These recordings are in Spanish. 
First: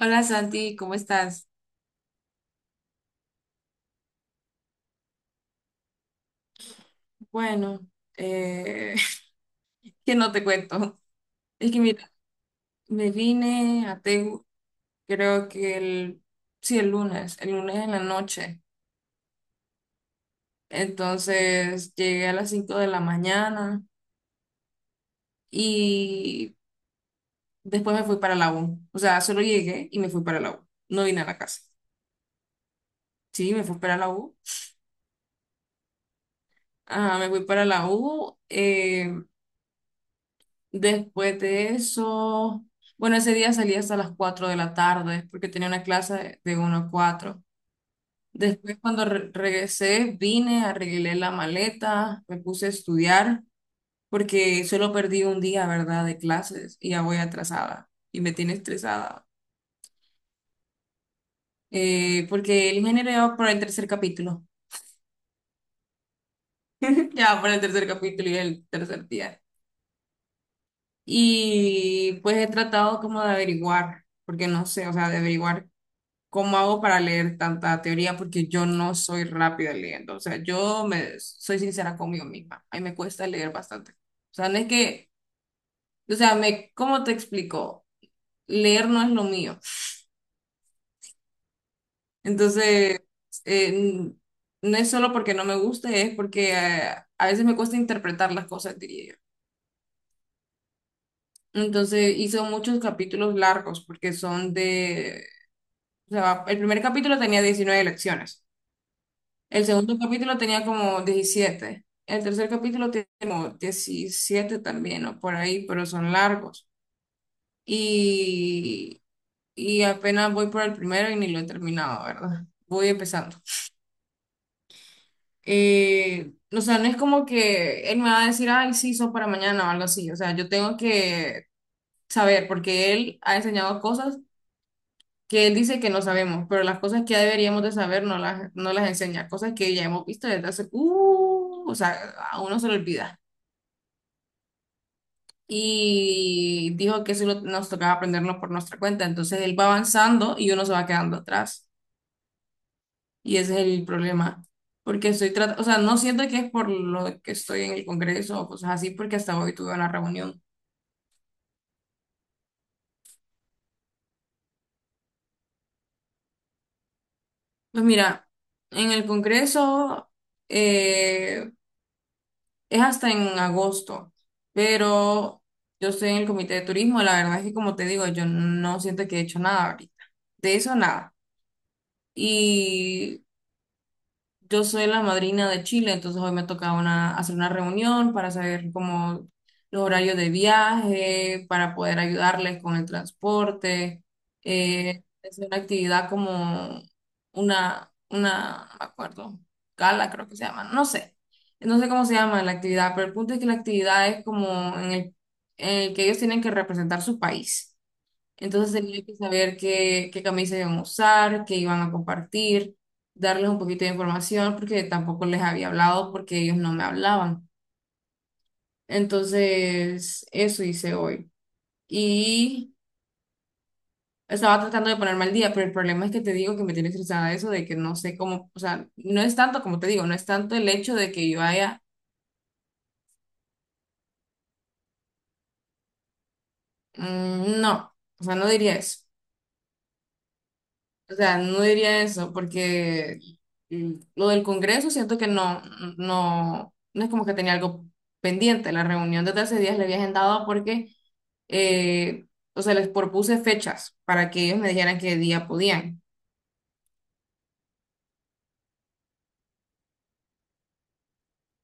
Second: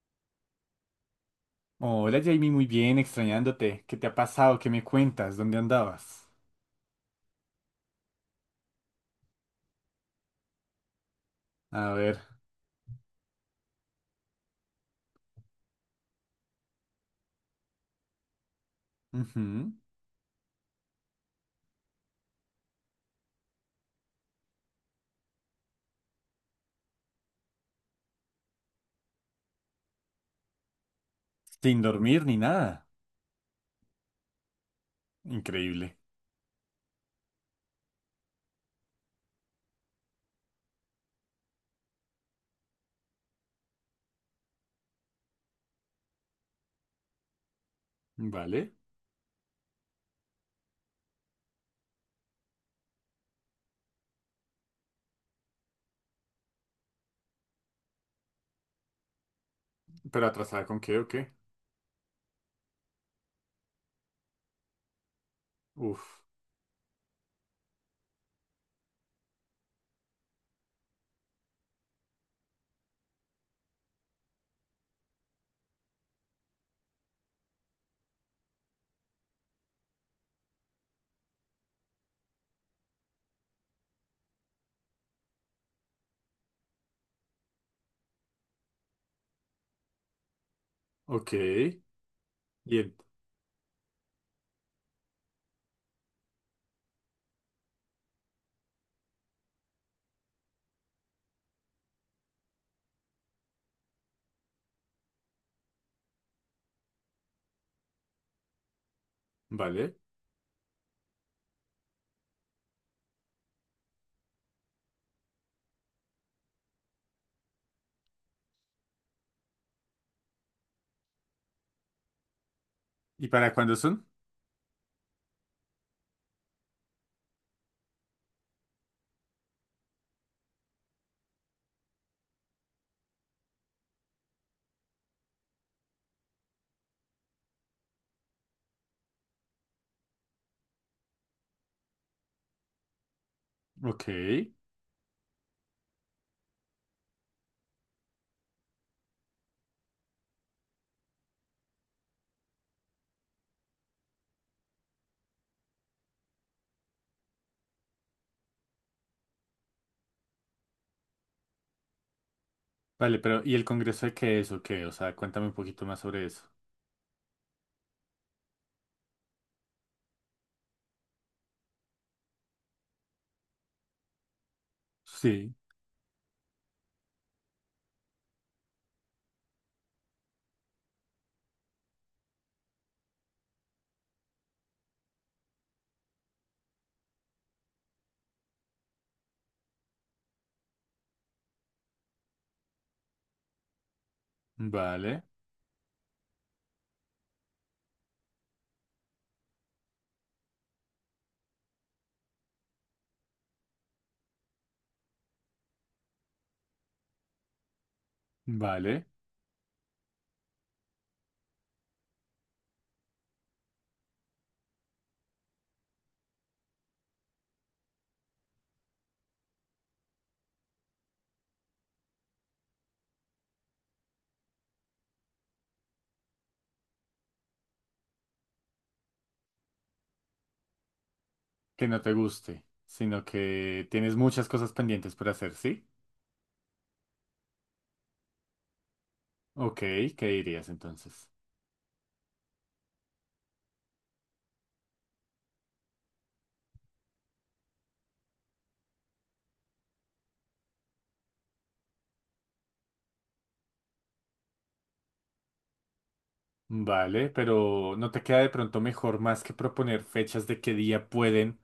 Hola Santi, ¿cómo estás? Hola Jamie, muy bien, extrañándote. ¿Qué te ha pasado? ¿Qué me cuentas? ¿Dónde andabas? Bueno, eh, que no te cuento. Es que A mira, ver. me vine a Tegu, creo que sí, el lunes en la noche. Ujú. Entonces llegué a las 5 de la mañana y después me fui para la U. O sea, solo llegué y me fui para la U. No vine a la casa. Sin dormir ni nada. Sí, me fui para la U. Increíble. Ajá, me fui para la U. Después de eso, bueno, ese día salí hasta las 4 de la tarde porque tenía una clase de uno a cuatro. Vale. Después, cuando regresé, vine, arreglé la maleta, me puse a estudiar porque solo perdí un día, ¿verdad?, de clases y ya voy atrasada y me tiene estresada. ¿Pero atrasada con qué o qué? Porque el ingeniero ya va por el tercer capítulo. Uf. Ya va por el tercer capítulo y el tercer día. Y pues he tratado como de averiguar, porque no sé, o sea, de averiguar, ¿cómo hago para leer tanta teoría? Porque yo no soy rápida leyendo. O sea, yo me soy sincera conmigo misma. A mí me cuesta leer bastante. O sea, no es que, o sea, me, ¿cómo te explico? Leer no es lo mío. Ok. El- Entonces, eh, n- no es solo porque no me guste, es porque a veces me cuesta interpretar las cosas, diría yo. Entonces, hizo muchos capítulos largos porque son de, o sea, el primer capítulo tenía 19 lecciones. El Vale. segundo capítulo tenía como 17. El tercer capítulo tiene como 17 también, o por ahí, pero son largos. Y, y apenas voy por el primero y ni lo he terminado, ¿verdad? Voy ¿Y empezando. para cuándo son? O sea, no es como que él me va a decir, ay, sí, son para mañana o algo así. O sea, yo tengo que saber, porque él ha enseñado cosas que él dice que no sabemos, pero las cosas que ya deberíamos de saber no las enseña, cosas que ya hemos visto desde hace, o sea, a uno se le olvida. Ok. Y dijo que nos tocaba aprenderlo por nuestra cuenta. Entonces él va avanzando y uno se va quedando atrás. Y ese es el problema. Porque estoy tratando, o sea, no siento que es por lo que estoy en el Congreso o cosas así, porque hasta hoy tuve una reunión. Vale, pero ¿y el congreso de qué es o qué? O sea, cuéntame un poquito más sobre eso. Pues mira, en el Congreso eh, es hasta en agosto, pero Sí. yo estoy en el Comité de Turismo. La verdad es que, como te digo, yo no siento que he hecho nada ahorita. De eso nada. Y yo soy la madrina de Chile, entonces hoy me toca hacer una reunión para saber cómo los horarios de viaje, para poder ayudarles con el transporte. Vale. Es una actividad como no me acuerdo, gala creo que se llama, no sé cómo se llama la actividad, pero el punto es que la actividad es como en el que ellos tienen que representar su país. Entonces tenía Vale. que saber qué camisa iban a usar, qué iban a compartir, darles un poquito de información porque tampoco les había hablado porque ellos no me hablaban. Entonces, eso hice hoy. Y estaba tratando de ponerme al día, pero el problema es que te digo que me tiene estresada eso de que no sé cómo, o sea, no es tanto como te digo, no es tanto el hecho de que yo haya, Que no te guste, sino que tienes muchas cosas pendientes por hacer, ¿sí? No, o sea, no diría eso. Ok. ¿Qué dirías O entonces? sea, no diría eso, porque lo del Congreso siento que no, no es como que tenía algo pendiente. La reunión desde hace días le había agendado porque, eh, o sea, les propuse fechas para que ellos me dijeran qué día podían. Vale, pero ¿no te queda de pronto mejor más que proponer fechas de qué día pueden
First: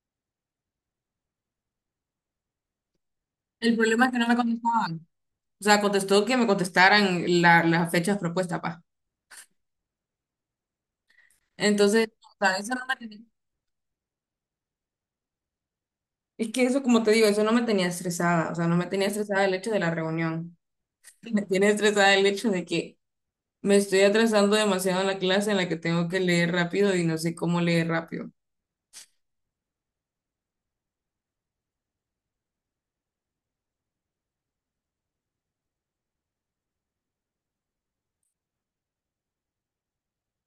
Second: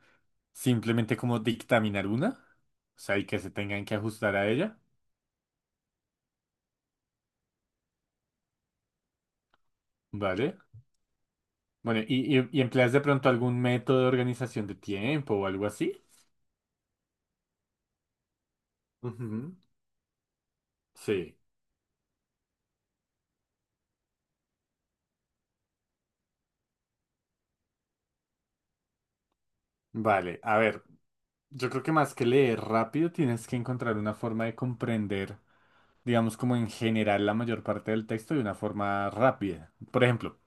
simplemente como dictaminar una? O sea, y que se El tengan que problema es que no me ajustar a ella. contestaban. O sea, contestó que me contestaran las fechas propuestas, pa. Vale. Bueno, Entonces, ¿y, o y, sea, y eso no empleas me de tenía. pronto algún método de organización de tiempo o algo así? Es que eso, como te digo, eso no me tenía estresada. O sea, no me tenía estresada el Ujú, hecho de la reunión. sí. Me tiene estresada el hecho de que me estoy atrasando demasiado en la clase en la que tengo que leer rápido y no sé cómo leer rápido. Vale, a ver, yo creo que más que leer rápido tienes que encontrar una forma de comprender, digamos, como en general la mayor parte del texto de una forma rápida. Por ejemplo,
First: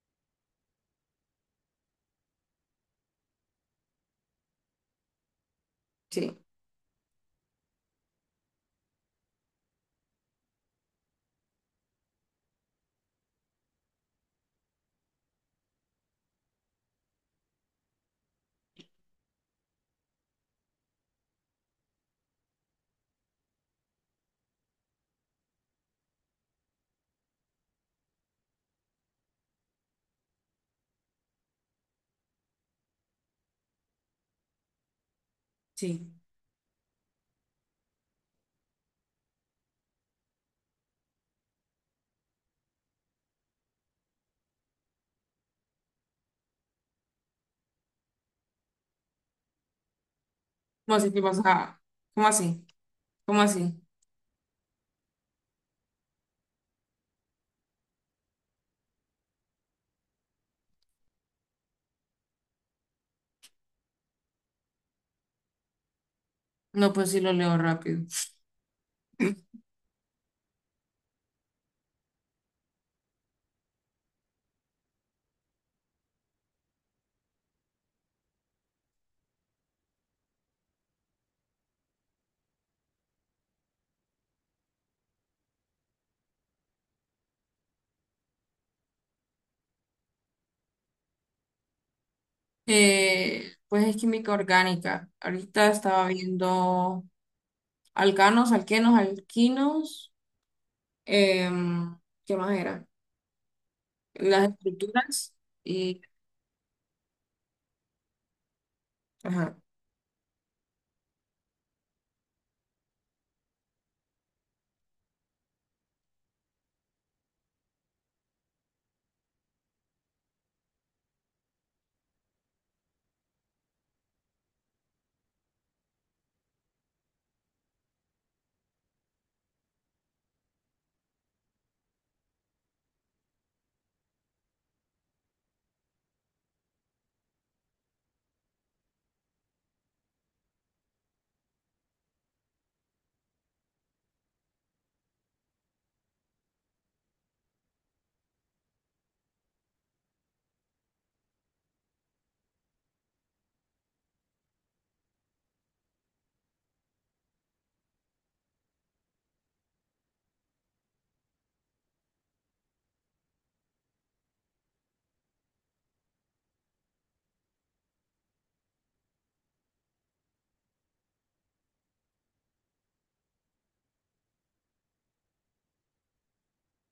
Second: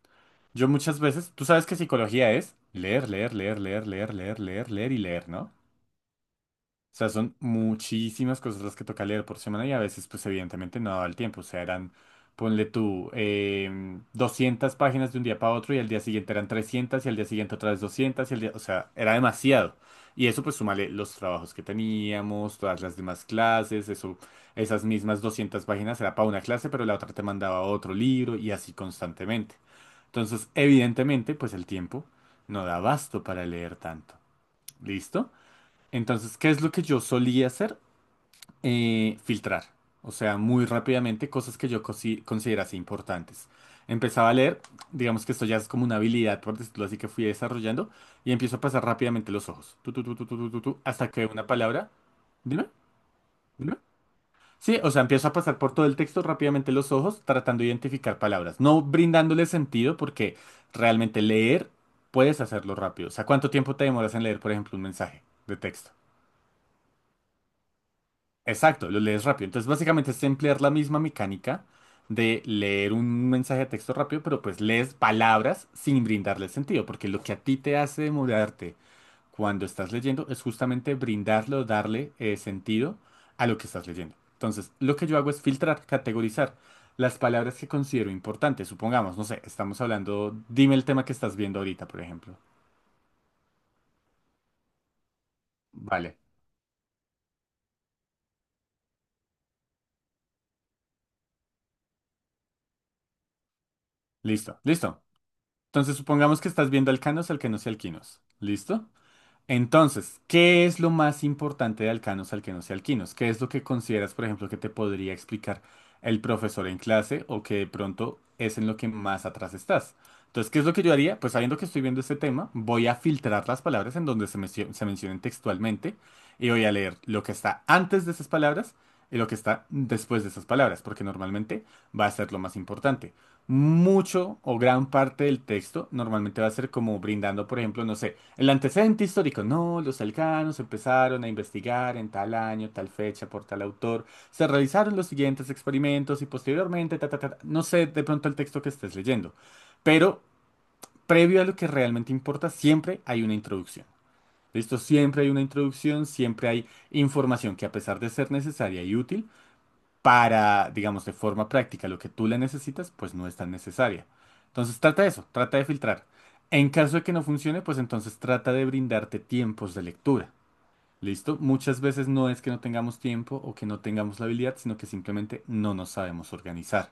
yo muchas veces, tú sabes que psicología es leer, leer, leer, leer, leer, leer, leer, leer y leer, ¿no? Sí, O sea, son muchísimas cosas las que toca leer por semana y a veces, pues evidentemente no daba el tiempo. O sea, eran, ponle tú, 200 páginas de un día para otro y al día siguiente eran 300 y al día siguiente otra vez 200 y al día, o sea, era demasiado. Y eso pues súmale los trabajos que teníamos, todas las demás clases, eso, esas mismas 200 páginas era para una clase, pero la otra te mandaba otro libro y así constantemente. Entonces, evidentemente, pues el tiempo no da abasto para leer tanto. ¿Listo? sí. Entonces, ¿qué es lo que yo solía hacer? Filtrar, o sea, muy rápidamente cosas que yo considerase importantes. Empezaba a leer, digamos que esto ya es como una habilidad, por decirlo así, que fui desarrollando, y empiezo a pasar rápidamente los ojos, tu, ¿Cómo hasta así? que ¿Qué veo pasa? una Ah, palabra. ¿cómo así? Dime, ¿Cómo dime. así? Sí, o sea, empiezo a pasar por todo el texto rápidamente los ojos, tratando de identificar palabras, no brindándole sentido, porque realmente leer puedes hacerlo rápido. O sea, ¿cuánto tiempo te demoras en leer, por ejemplo, un mensaje de texto? No, pues sí lo leo rápido. Exacto, lo lees rápido. Entonces, básicamente es emplear la misma mecánica de leer un mensaje de texto rápido, pero pues lees palabras sin brindarle sentido, porque lo que a ti te hace demorarte cuando estás leyendo es justamente brindarle o darle sentido a lo que estás leyendo. Entonces, lo que yo hago es filtrar, categorizar las palabras que considero importantes. Supongamos, no sé, estamos hablando, dime el tema que estás viendo ahorita, por ejemplo. Pues es química orgánica. Ahorita estaba Vale, viendo alcanos, alquenos, alquinos. em, ¿Qué más era? Las listo, listo. estructuras Entonces, y... supongamos que estás viendo alcanos, alquenos y alquinos. ¿Listo? Ajá. Entonces, ¿qué es lo más importante de alcanos, alquenos y alquinos? ¿Qué es lo que consideras, por ejemplo, que te podría explicar el profesor en clase o que de pronto es en lo que más atrás estás? Entonces, ¿qué es lo que yo haría? Pues sabiendo que estoy viendo este tema, voy a filtrar las palabras en donde se mencionen textualmente y voy a leer lo que está antes de esas palabras y lo que está después de esas palabras, porque normalmente va a ser lo más importante. Mucho o gran parte del texto normalmente va a ser como brindando, por ejemplo, no sé. El antecedente histórico, no, los alcanos empezaron a investigar en tal año, tal fecha, por tal autor, se realizaron los siguientes experimentos y posteriormente, ta, ta, ta, ta. No sé de pronto el texto que estés leyendo, pero previo a lo que realmente importa, siempre hay una introducción. Listo, siempre hay una introducción, siempre hay información que a pesar de ser necesaria y útil, para, digamos, de forma práctica, lo que tú le necesitas, pues no es tan necesaria. Entonces trata eso, trata de filtrar. En caso de que no funcione, pues entonces trata de brindarte tiempos de lectura. ¿Listo? Muchas veces no es que no tengamos tiempo o que no tengamos la habilidad, sino que simplemente no nos sabemos organizar.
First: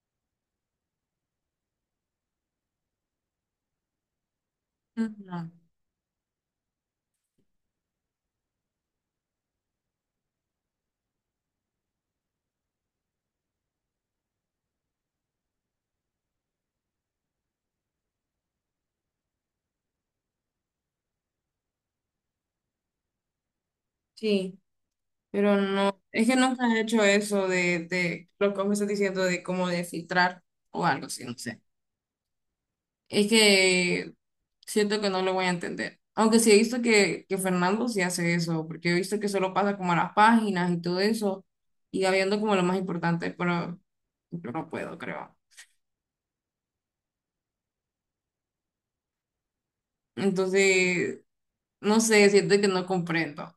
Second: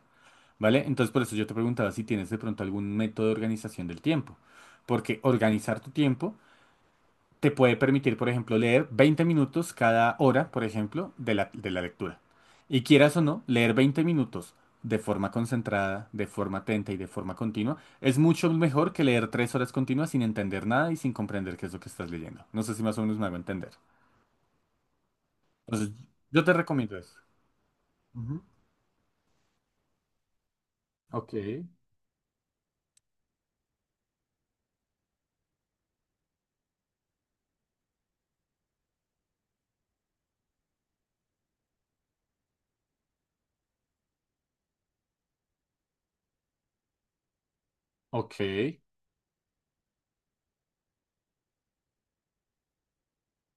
¿Vale? Entonces por eso yo te preguntaba si tienes de pronto algún método de organización del tiempo. Porque Ujú. organizar tu tiempo te puede permitir, por ejemplo, leer 20 minutos cada hora, por ejemplo, de la lectura. Y quieras o no, leer 20 minutos de forma concentrada, de forma atenta y de forma continua, es mucho mejor que leer 3 horas continuas sin entender nada y sin comprender qué es lo que estás leyendo. No sé si más o menos me hago entender. Sí. Pero Entonces, no, es que yo te nunca he recomiendo hecho eso. eso de Ujú. lo que me estás diciendo de cómo de filtrar o algo así, Ok, no sé. Es que siento que no lo voy a entender. Aunque sí he visto que Fernando sí hace eso, porque he visto que solo pasa como a las páginas y todo eso, y va viendo como lo más importante, pero yo no puedo, creo. ok. Entonces, no sé, siento que no comprendo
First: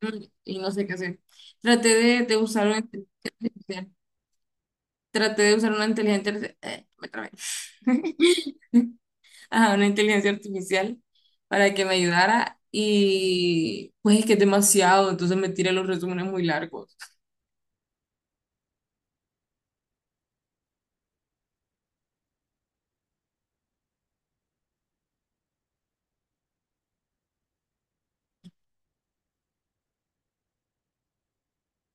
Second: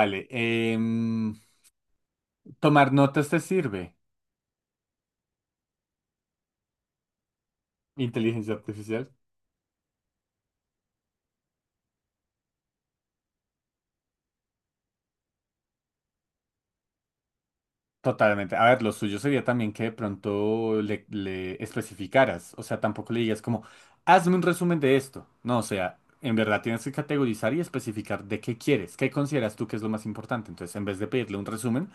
mm, y no sé qué hacer. em, Traté de, de usar una ¿tomar notas te sirve? inteligencia, traté de usar una inteligencia, me trabé. Inteligencia artificial. A una inteligencia artificial para que me ayudara y pues es que es demasiado, entonces me tira los resúmenes muy largos. Totalmente. A ver, lo suyo sería también que de pronto le especificaras, o sea, tampoco le digas como, hazme un resumen de esto. No, o sea, en verdad tienes que categorizar y especificar de qué quieres, qué consideras tú que es lo más importante. Entonces, en vez de pedirle un resumen,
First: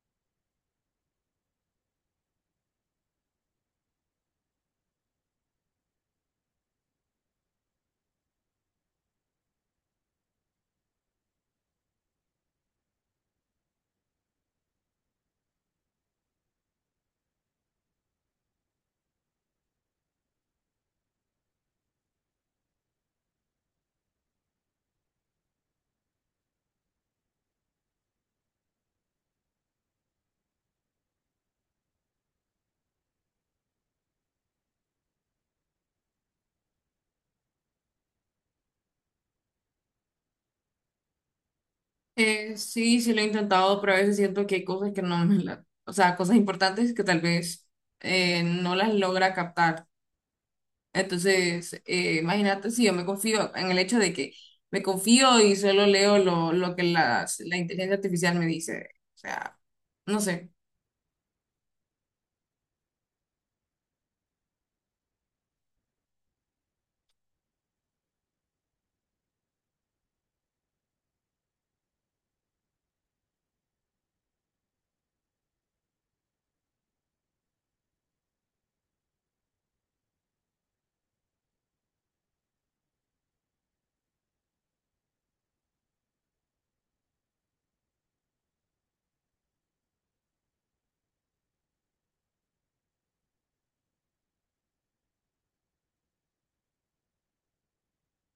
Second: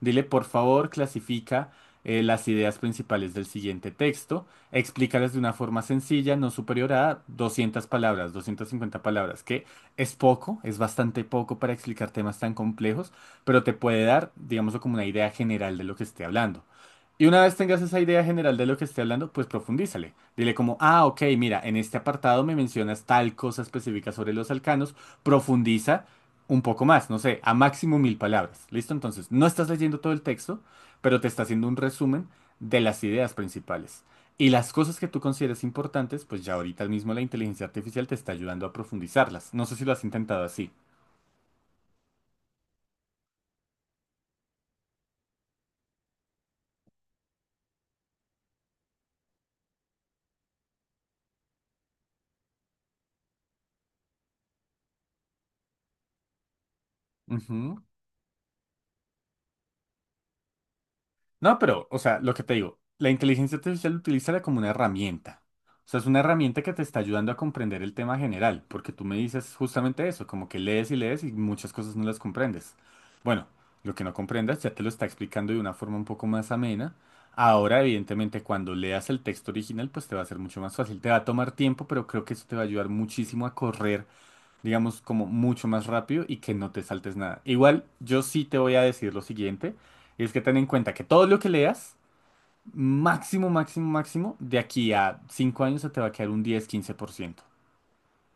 dile, por favor, clasifica las ideas principales del siguiente texto, explícalas de una forma sencilla, no superior a 200 palabras, 250 palabras, que es poco, es bastante poco para explicar temas tan complejos, pero te puede dar, digamos, como una idea general de lo que esté hablando. Y una vez tengas esa idea general de lo que esté hablando, pues profundízale. Dile como, ah, ok, mira, en este apartado me mencionas tal cosa específica sobre los alcanos, profundiza un poco más, no sé, a máximo 1.000 palabras. ¿Listo? Entonces, no estás leyendo todo el texto, pero te está haciendo un resumen de las ideas principales. Y las cosas que tú consideres importantes, pues ya ahorita mismo la inteligencia artificial te está ayudando a profundizarlas. No sé si lo has intentado así. Sí, sí lo he intentado, pero a veces siento que hay cosas que no me la, o sea, cosas importantes que tal vez no las logra captar. Entonces, imagínate si yo me confío en el hecho de que me confío y solo leo lo que la Ujú. inteligencia artificial me dice. O sea, no sé. No, pero, o sea, lo que te digo, la inteligencia artificial utilízala como una herramienta. O sea, es una herramienta que te está ayudando a comprender el tema general, porque tú me dices justamente eso, como que lees y lees y muchas cosas no las comprendes. Bueno, lo que no comprendas ya te lo está explicando de una forma un poco más amena. Ahora, evidentemente, cuando leas el texto original, pues te va a ser mucho más fácil. Te va a tomar tiempo, pero creo que eso te va a ayudar muchísimo a correr, digamos, como mucho más rápido y que no te saltes nada. Igual, yo sí te voy a decir lo siguiente, y es que ten en cuenta que todo lo que leas, máximo, máximo, máximo, de aquí a 5 años se te va a quedar un 10-15%,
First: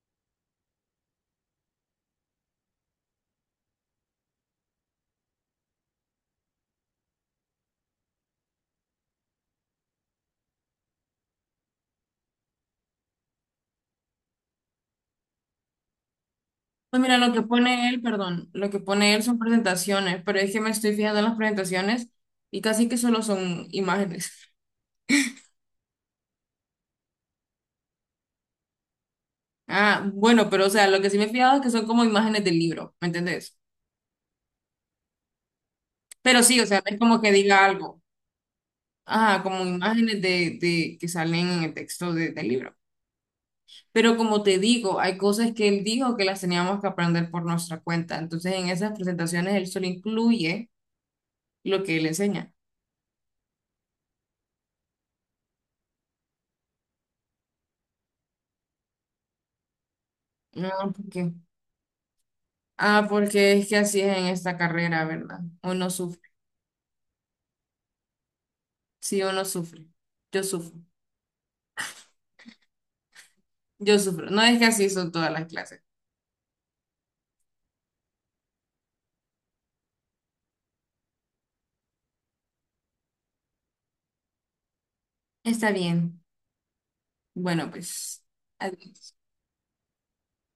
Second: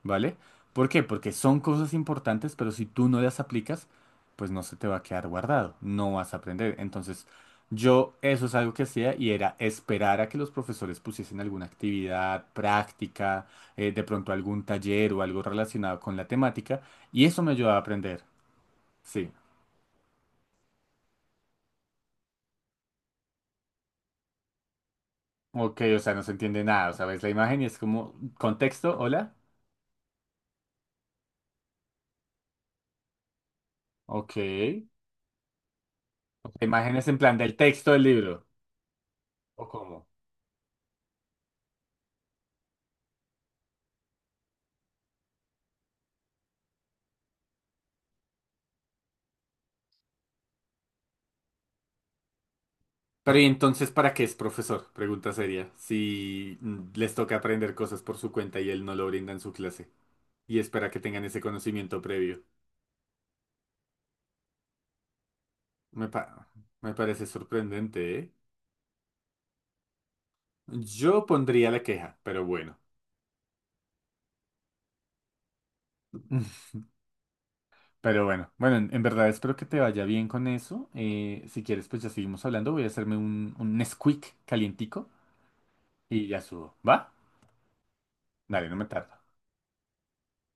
¿vale? ¿Por qué? Porque son cosas importantes, pero si tú no las aplicas, pues no se te va a quedar guardado, no vas a aprender. Entonces, yo eso es algo que hacía y era esperar a que los profesores pusiesen alguna actividad práctica, de pronto algún taller o algo relacionado con la temática, Pues mira, y lo que eso me ayudaba a pone él, aprender, perdón, lo que pone él sí. son presentaciones, pero es que me estoy fijando en las presentaciones y casi que solo son imágenes. Ok, o sea, no se entiende nada, o sea, ves la imagen y es como, ¿contexto? ¿Hola? Ah, bueno, pero o sea, lo que sí me he fijado es que son como imágenes del libro, ¿me entendés? Ok. Imágenes Pero sí, o sea, no es en como que plan del diga texto algo. del libro. Ah, como ¿O cómo? imágenes de que salen en el texto del libro. Pero como te digo, hay cosas que él dijo que las teníamos que aprender por nuestra cuenta. Entonces, en esas presentaciones él solo incluye lo que él enseña. Pero ¿y entonces para qué es profesor? Pregunta seria. Si les toca aprender cosas por su cuenta y él no lo brinda en su clase y No, espera que ¿por tengan qué? ese conocimiento previo. Ah, porque es que así es en esta carrera, ¿verdad? Uno Me sufre. pa- me parece sorprendente, ¿eh? Sí, uno sufre. Yo sufro. Yo pondría la queja, pero bueno. Yo sufro. No es que así son todas las clases. Pero bueno, bueno, en verdad espero que te vaya bien con eso. Si quieres, pues ya seguimos hablando. Voy a hacerme un, Nesquik calientico Está bien. y ya subo. ¿Va? Bueno, pues. Dale, no me tardo. Adiós.